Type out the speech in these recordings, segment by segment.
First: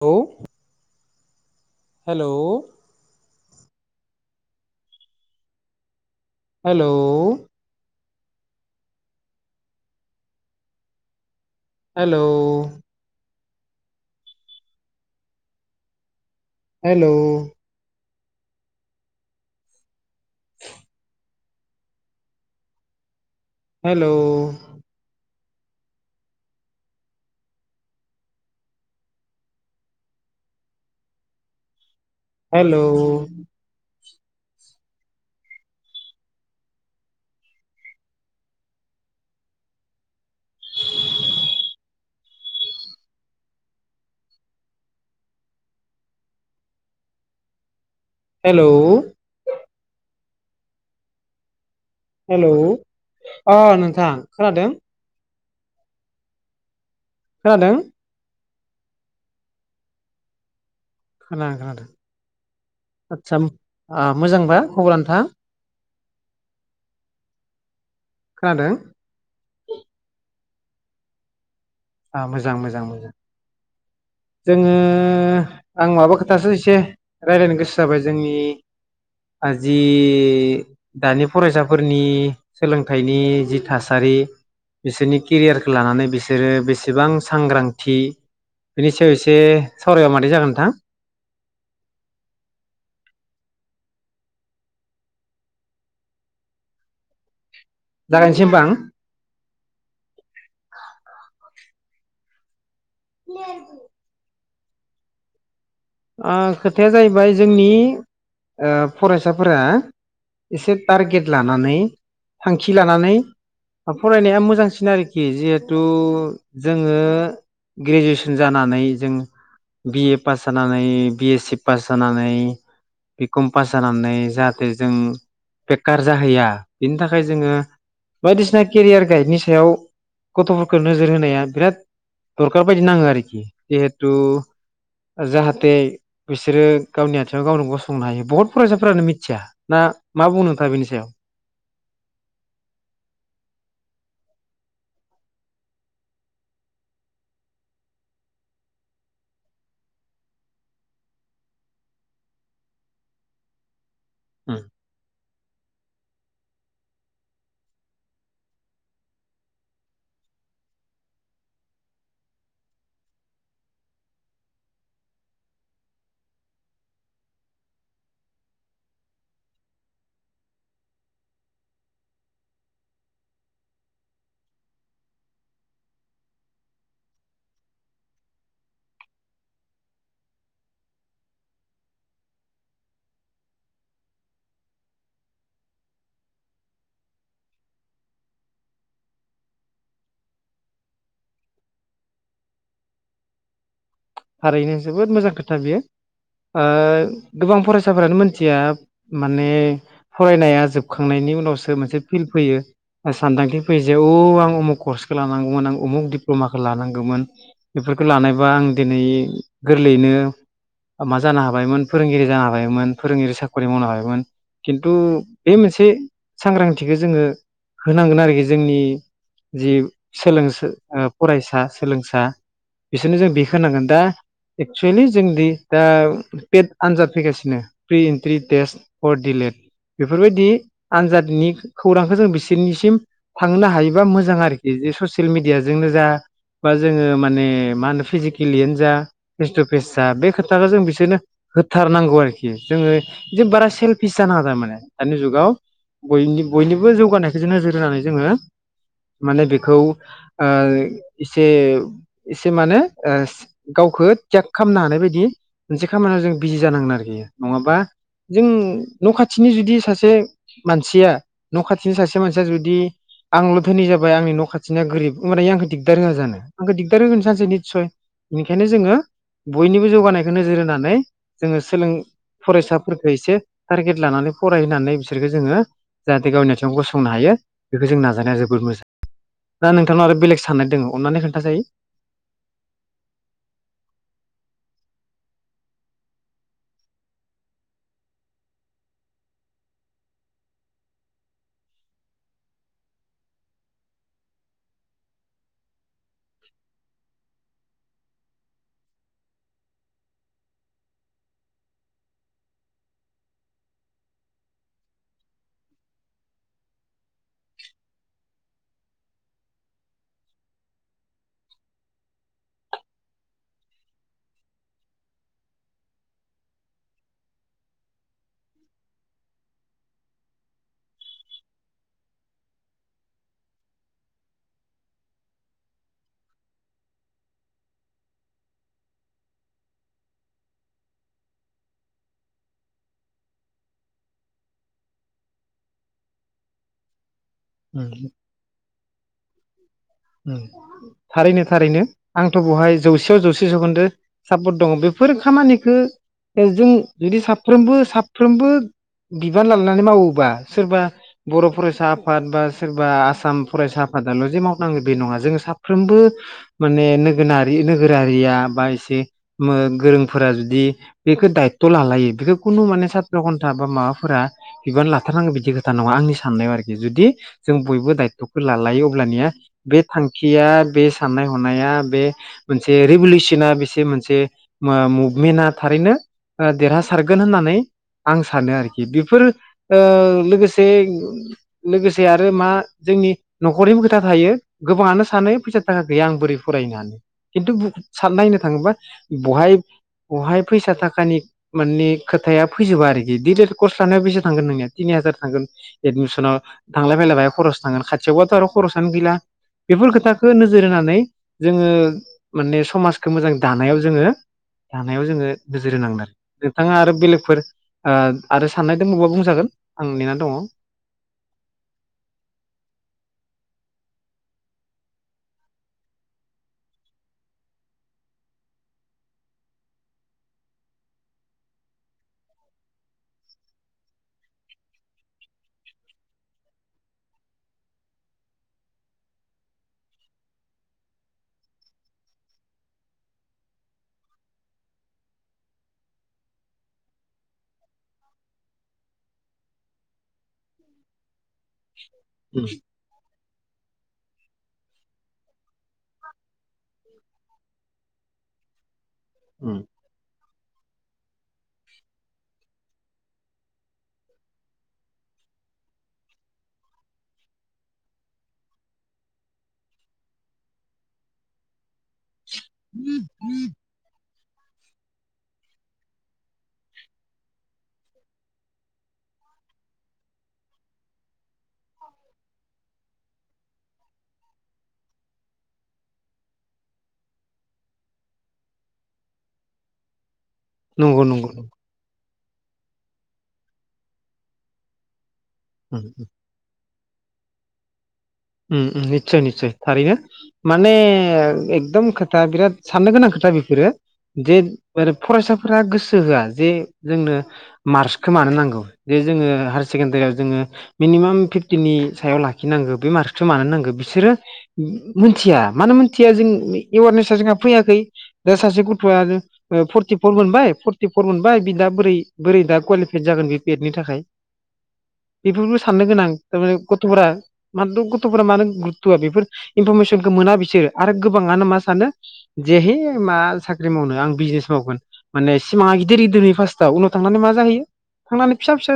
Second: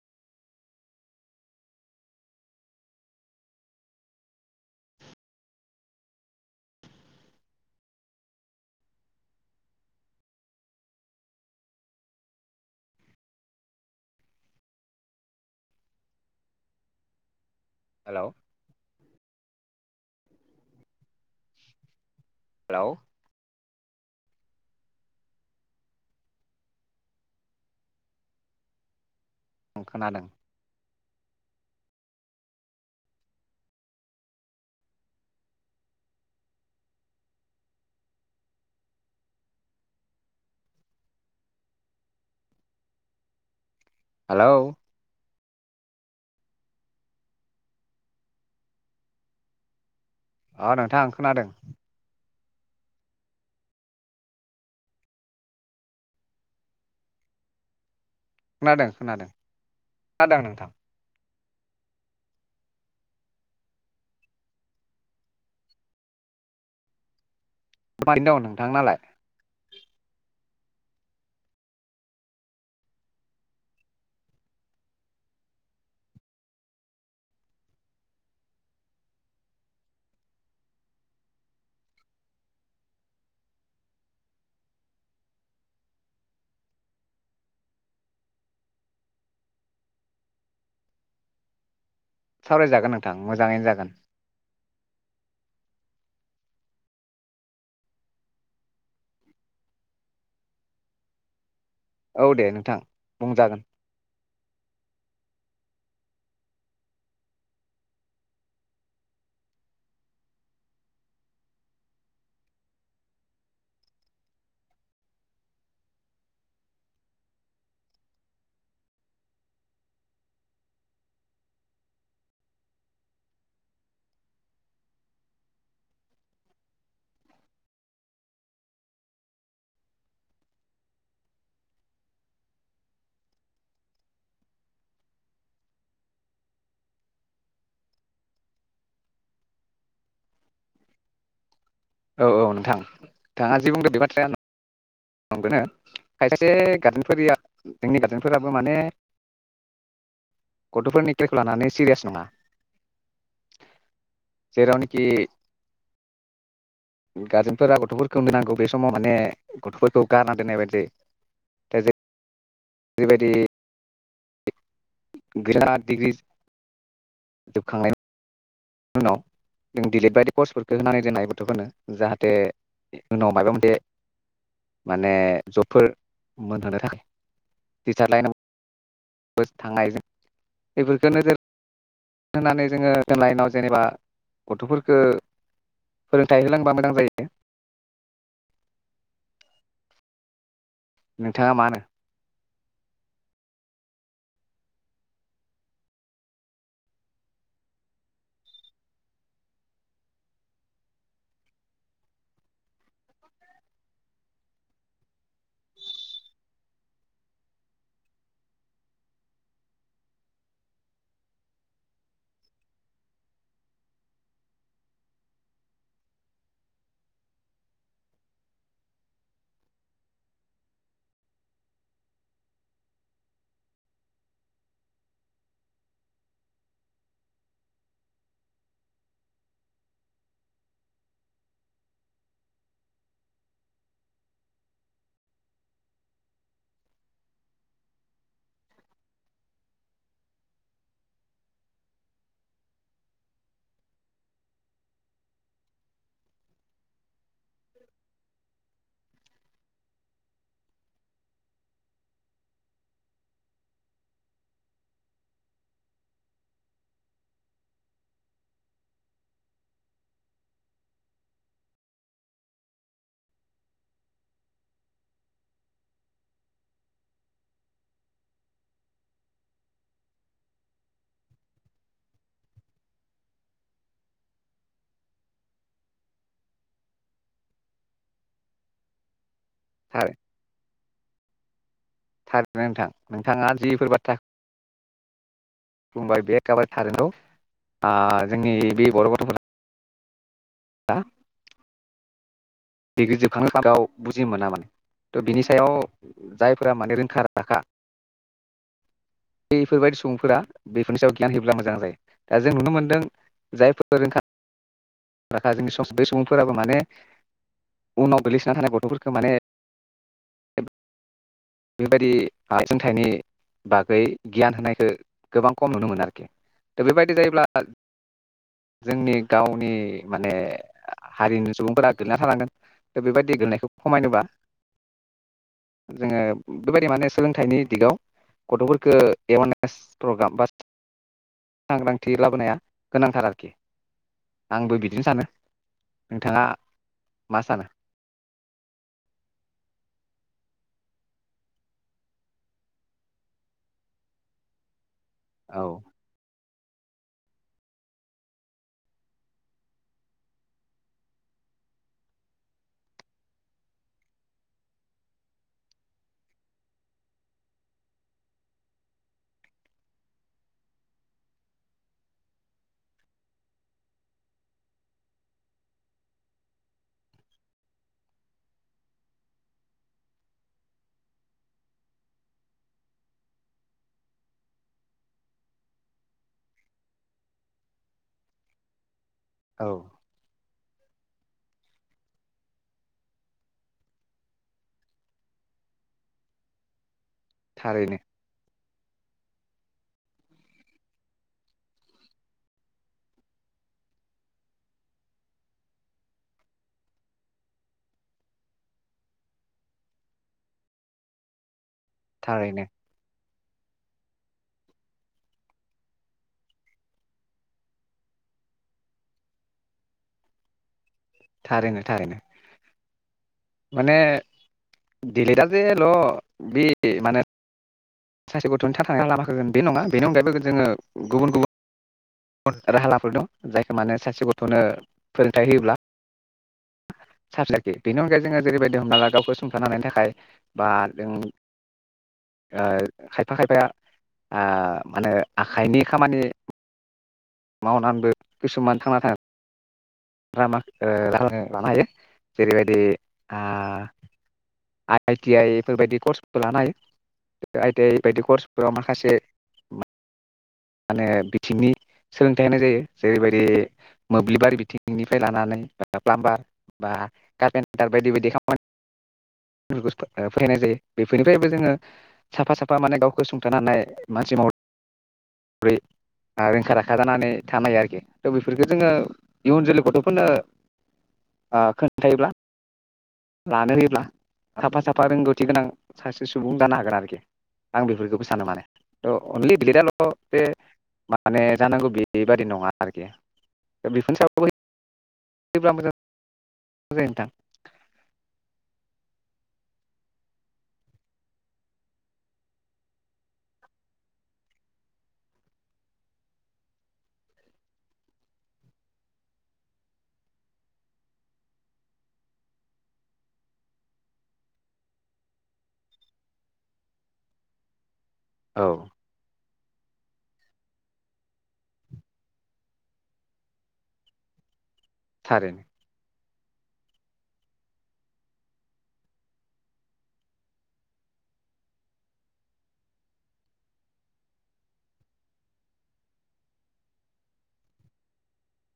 औ hello hello hello hello हेल' [inaudible] hello hello ओं खोनादों। हेल' हेलौ हेल' अ नोंथां खोनादों। हेलौ अ नोंथां खोनादों। खोनादों। खोनादों खोनादों खोनादों नोंथां। खोन खोनादों आदसा आ मोजांबा खबरा नोंथां? मारैनो दङ नोंथां खोनादों नालाय? मोजां मोजां मोजां जोङो आं माबा खोथासो एसे रायलायनो गोसो जाबाय जोंनि जि दानि फरायसाफोरनि सोलोंथाइनि जि थासारि बिसोरनि केरियारखौ लानानै बिसोरो बे बेसेबां सांग्रांथि बेनि सायाव एसे सावरायबा मादै जागोन नोंथां? सावरायजागोन नोंथां मोजाङैनो जागोन। जागायनोसैमबा आं। औ दे नोंथां। बुंजागोन [unintelligible] ओ खोथाया जाहैबाय जोंनि फरायसाफोरा एसे टारगेट लानानै थांखि लानानै फरायनाया मोजांसिन आरोखि जिहेथु जोङो ग्रेजुवेसन जानानै जों बिए पास जानानै बि ए सि पास जानानै बि कम पास जानानै जाहाथे जों बेखार जाहैया बिनि थाखाय जोङो बायदिसिना केरियार गाइडनि सायाव गथ'फोरखौ नोजोर होनाया बिराद दरखार बायदि नाङो आरोखि जिहेथु जाहाथे बिसोरो गावनि आथिङाव गावनो गसंनो हायो बहुत फरायसाफ्रानो मिथिया ना मा बुंनो नोंथाङा बेनि सायाव? औ औ नोंथां नोंथाङा जि बुंदो बे बाथ्राया नंगोनो खायसे गार्जेनफोरनिया जोंनि गार्जेनफोराबो माने गथ'फोरनि केरियरखौ लानानै सिरियास नङा। जेरावनोखि गारजेनफोरा गथ'फोरखौ नायनांगौ बे समाव माने गथ'फोरखौ गानना दोननाय बायदि जायो दा जे बिबायदि बिराद दिग्रि दुबखांनाय उनाव जों डिलिट बायदि कर्सफोरखौ होनानै जोंनाय गथ'फोरनो जाहाथे उनाव माबा मोनसे माने जबफोर मोनहोनो थाखाय टिचार लाइनावबो थांनाय बेफोरखौ नोजोर होनानै जोङो लाइनाव जेनेबा गथ'फोरफोरखौ फोरोंथाइ होलांबा मोजां जायो। नोंथाङा मानो? थारैनो जोबोद मोजां खोथा बियो ओ गोबां फरायसाफोरानो मोनथिया माने फरायनाया जोबखांनायनि उनावसो मोनसे फिल्ड फैयो सानदांथि फैयो जे औ आं उमुख कर्सखौ लानांगौमोन आं उमुख दिप्ल'माखौ लानांगौमोन बेफोरखौ लानायबा आं दिनै गोरलैयैनो मा जानो हाबायमोन फोरोंगिरि जानो हाबायमोन फोरोंगिरि साख्रि मावनो हाबायमोन खिन्थु बे मोनसे सांग्रांथिखौ जोङो होनांगोन आरोखि जोंनि जि सोलों फरायसा सोलोंसा बिसोरनो जों बे होनांगोन दा एक्सुेलि जोंदि दा पेद आनजाद फैगासिनो प्रि इन्ट्रि टेस्ट फर दिलेट बेफोरबायदि आनजादनि खौरांखौ जों बिसोरनिसिम थांनो हायोबा मोजां आरोखि ज ससियेल मिडियाजोंनो जा बा जोङो माने मा होनो फिजिक केलियानो जा फेस टु फेस जा बे खोथाखौ जों बिसोरनो होथारनांगौ आरोखि जोङो जे बारा सेल्फिस जानाङा थारमाने दानि जुगावय बयनिबो जौगानायखौ जों नोजोर होनानै जोङो माने बेखौ एसे एसे माने ओ गावखौ थेग खालामनो हानाय बायदि मोनसे खामानियाव जों बिजि जानांगोन आरोखि नङाबा जों न' खाथिनि जुदि सासे मानसिया न' खाथिनि सासे मानसिया जुदि आंल' धोनि जाबाय आंनि न' खाथिनिया गोरिब होनोमबानि आंखौ दिगदार होआ जानो आंखौ दिगदार होगोनो सानससे निस्सय। बेनिखायनो जोङो बयनिबो जौगानायखौ नोजोर होनानै जोङो सोलों फरायसाफोरखौ एसे टारगेट लानानै फरायहानै बिसोरखौ जोङो जाहाथे गावनि आथिङाव गसंनो हायो बेखौ जों नाजानाया जोबोर मोजां। दा नोंथांनाव आरो बेलेग साननाय दङ अननानै खोनथा जायो। थारनो नोंथां नोंथाङा जिफोर बाथ्रा बुंबाय बे एखाबारे थार नंगौ ओ जोंनि बे बर' गथ'फोरा हा [unintelligible] दिग्रि जोबखांनो मादावव बुजिनो मोना माने थ' बिनि सायाव जायफोरा माने रोंखा राखा बफोरबायदि सुबुंफोरा बेफोरनि सायाव गियान होयोब्ला मोजां जायो दा जों नुनो मोनदों जायफोर रोंखा राखा जोंनि सम बे सुबुंफोराबो माने उनाव गोग्लैसोनानै थानाय गथ'फोरखौ माने बेबायदि आ सोंथाइनि बागै गियान होनायखौ गोबां खम नुनो मोनो आरोखि दा बेबायदि जायोब्ला जोंनि गावनि माने हारिनि सुबुंफोरा गोलैना थानांगोन दा बेबायदि गोैनायखौ खमायनोबा जोङो बेबायदि माने सोलोंथाइनि दिगाव गथ'फोरखौ एवारनेस प्रग्राम बा सांग्रांथि लाबोनाया गोनांथार आरोखि आंबो बिदिनो सानो नोंथाङा मा सानो [unintelligible] थारैनो थारैनो आंथ' बेहाय जौसेयाव जौसे जौखोन्दो सापर्ट दङ बे बेफोर औ खामानिखौ जों जुदि साफ्रोमबो साफ्रोमबो बिबान लानानै मावोबा सोरबा बर' फरायसा आफाद बा सोरबा आसाम फरायसा आफादाल' जे माव नांगो बे नङा जोङो साफ्रोमबो माने नोगोरना-नोगोरारिया बा एसे गोरोंफोरा जुदि बेखौ दायथ' लालायो बेखौ खुनु माने सााथ्र घन्था बा माबाफोरा बिबान लाथारनांगौ बिदि खोथा नङा आंनि साननायाव आरोखि जुदि जों बयबो दायथ'खौ लालायो अब्लानिया बे थांखिया बे साननाय हनाया बे मोनसे रिभलउसना बेसे मोनसे मुभमेन्टआ थारैनो देरहासारगोन होननानै आं सानो आरोखि बे बेफोर ओ औ लोगोसे लोगोसे आरो मा जोंनि न'खरनिबो खोथा थायो गोबाङानो सानो फैसा थाखा गैया आं बोरै फरायनो हानो खिन्थु थारैनो साननायनो थाङोबा बहाय बहाय फैसा थाखानि मानि खोथाया फैजोबा आरोखि डिलेड कर्स लानायाव बेसे थांगोन नोंनिया तिनि हाजार थांगोन एदमिसनाव थांलाय फैलाय बहाय खरस थांगोन खाथियावबाथ' आरो खरसनो गैला बेफोर खोथाखौ नोजोर होनानै जोङो। माने थारैनो समाजखौ मोजां। दानायाव जोङो दानायाव जोङो नोजोर होनांगोन आरो नोंथाङा आरो बेलेगफोर ओ-आरो साननाय दंबावबा बुंजागोन आं नेनानै दङ। थारैनो थारैनो माने दिलेटआ जेेल' बे माने सासे गथ'नि थ थानाय लामा होगोन बे नङा बेनि अनगायैबो जोङो गुबुन गुबुन राहालाफोर दं जायखौ माने सासे गथ'नो फोरोंथाइ होयोब्ला। [unintelligible] बेनि अनगायै जोङो जेरैबायदि हमना ला गावखौ सुंथानो हानायनि थाखाय बा जों ओ खायफा खायफाया मा होने ओ आखाइनि खामानि मावनानैबो खिसुमान थांना थाखाय रामा [unintelligible] लानो हायो उम जेरै बायदि। आ आइ आइटि आइ। बेफोरबायदि कर्सखौ लानाय आइ थि आइ बेायदि कर्स माख- खायसे उम माने बिथिंनि सोलोंथाइ होनाय जायो जेरैबायदि मोब्लिबारि बिथिंनिफ्राय लानानै ब प्लामबार बा कारपेन्टार बायदि बायदि खामानि फोरोंनाय जायो बेफोरनिफ्रायबो जोङो साफा साफा माने गावखौ सुंथानो हानाय मानसि मह रै रोंखा राखा जानानै थानो हायो आरोखि थ' बेफोरखौ जोङो इयुन जोलै गथ'फोरनो ओ खोन्थायोब्ला लानो होयोब्ला साफा साफा रोंगौथि गोनां सासे सुबुं जानो हागोन आरोखि आं बेफोरखौबो सानो माने थ' अनलि बि एद आल ' [inaudible] बे नंगौ नंगौ माने जानांगौ बे बेबादि नङा आरोखि दा बेफोरनि सा [unintelligible] उम। मोजां नोंथां। ओम ओम निस्सय निस्सय थारैनो माने एकदम खोथा बिराद साननो गोनां खोथा बेफोरो जे आरो फरायसाफोरा गोसो होआ जे जोंनो मार्कसखौ मानो नांगौ जे जोङो हायार सेकेण्डारियाव जोङो मिनिमाम फिफ्टिनि सायाव लाखिनांगौ बे मार्कस मानो नांगौ बिसोरो मिथिया मानो मोनथिया जों एवारनेसा जोंहा फैयाखै दा सासे औ गथ'आ आरो फरटिफर मोनबाय फरटिफर मोनबाय बि दा बोरै बोरै दा क्वालिफाइद जागोन बे बि एड नि थाखाय? बेफोरबो थारैनो साननो गोनां थारमाने गथ'फोरा मा दु [unintelligible] गथ'फोरा मानो गुरुबत' होआ बेफोर इनफरमेसनखौ मोना बिसोरो आरो गोबाङानो मा सानो जे है मा साख्रि मावनो आं बिजनेस मावगोन माने सिमाङा गिदिर गिदिर फास्टआव उनाव थांनानै मा जाहैयो थांनानै फिसा फिसा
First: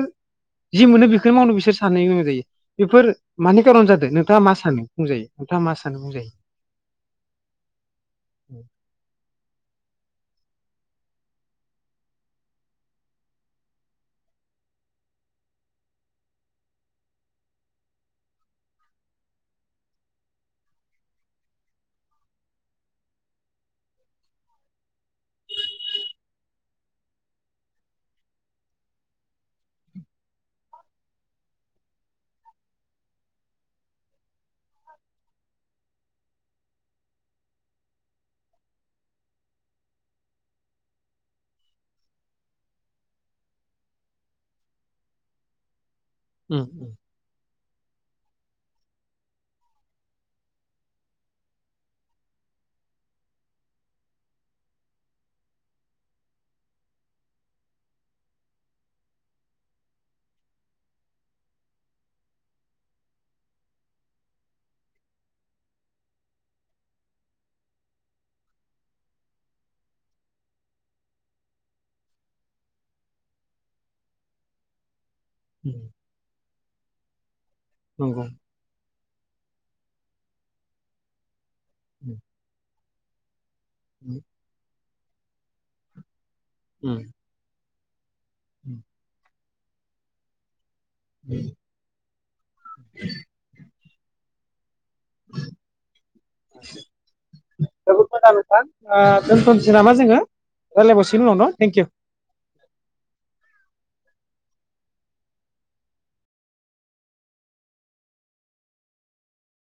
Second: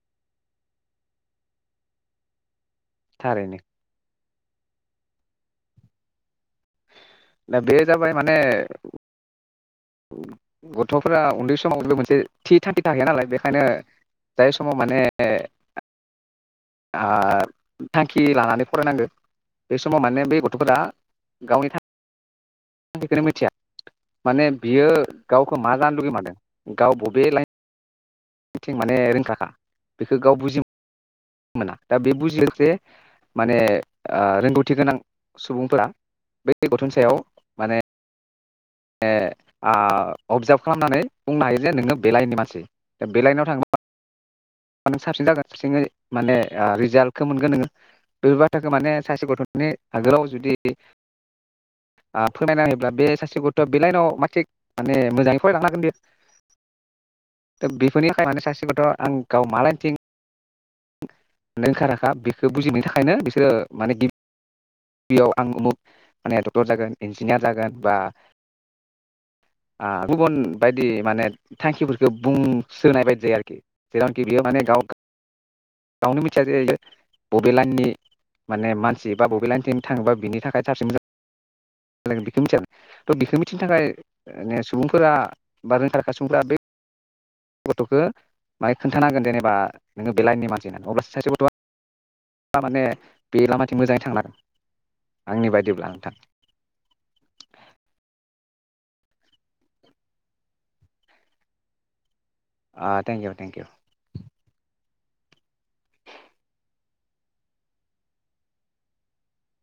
जि मोनो बेखौनो मावनो बिसोर सानो एरै। बेफोर थारैनो मानि कारन जादों नों? नोंथा मा सानो बुंजायो नोंथाङा मा सानो बुंजायो? दा बे जाबाय माने। गथ'फोरा उन्दै समाव मोनसे थि थांखि थाखाया नालाय बेखायनो जाय समाव माने। ओ-थांखि लानानै फरायनांगौ बे समाव माने बे गथ'फोरा गावनि थांख खोनो मिथिया माने बियो गावखौ मा जानो लुगै मारदों गाव बबे लाइ थिं माने रोंखाखा बेखौ गाव बुजि मोना दा बे बुजियो जे माने ओ रोंगौथि गोनां सुबुंफोरा बै गथन सायाव माने माने आ अबजार्भ खालामनानै बुंनो हायो जे नोङो बे लाइननि मानसि दा बेलाइनाव थांङोब्ला नों साबसिन जागोन साबसिनै माने उम आ रिजाल्टखौ मोनगोन नोङो बेफोर बाथ्राखौ माने सासे गथनि आगोलाव जुदि फोरमायना होायोब्ला बे सासे गथ दा बे लाइनाव मा थिग माने मोजाङै फरायलानो हागोन बेयो बेफोरनि थाखाय माने सासेखौथ आं गाव माालायनथिं रोंखा राखा‌ बेखौ बुजिनायनि थाखायनो बिसोरो माने गि गिबियाव आं उमुक माने डक्टर जागोन इन्जिनियार जागोन बा गुबुन बायदि माने थांखिफोरखौ बुंसोनाय बायदि जायो आरोखि जेरावमखि बेयाव माने गावख उम गावनो मिथिया जे इयो बबे लाइननि नंगौ माने मानस बा बबे लाइन नि थिं थाङोबा बिनि थाखाय साबसिन मोजां उम [unintelligible] त बिखो मि थिनो थाखाय उम ने बुंफोरा बा रोंखा राखा सुबुंफोरा बे उ गथखो बाहाय खोन्थानांगोन जेनेबा नोङो बेलाइनि मानस अब्लासो सासे गथ'आ आ‌ माने बे लामा थिं मोजाङै थांना आंनि बायिब्ला नोंथां थां ओ दोनथनोसै नामा जोङो रायज्लायबावसिगोन उनाव न' थेंक इउ आ थेंक इउ थेंक इउ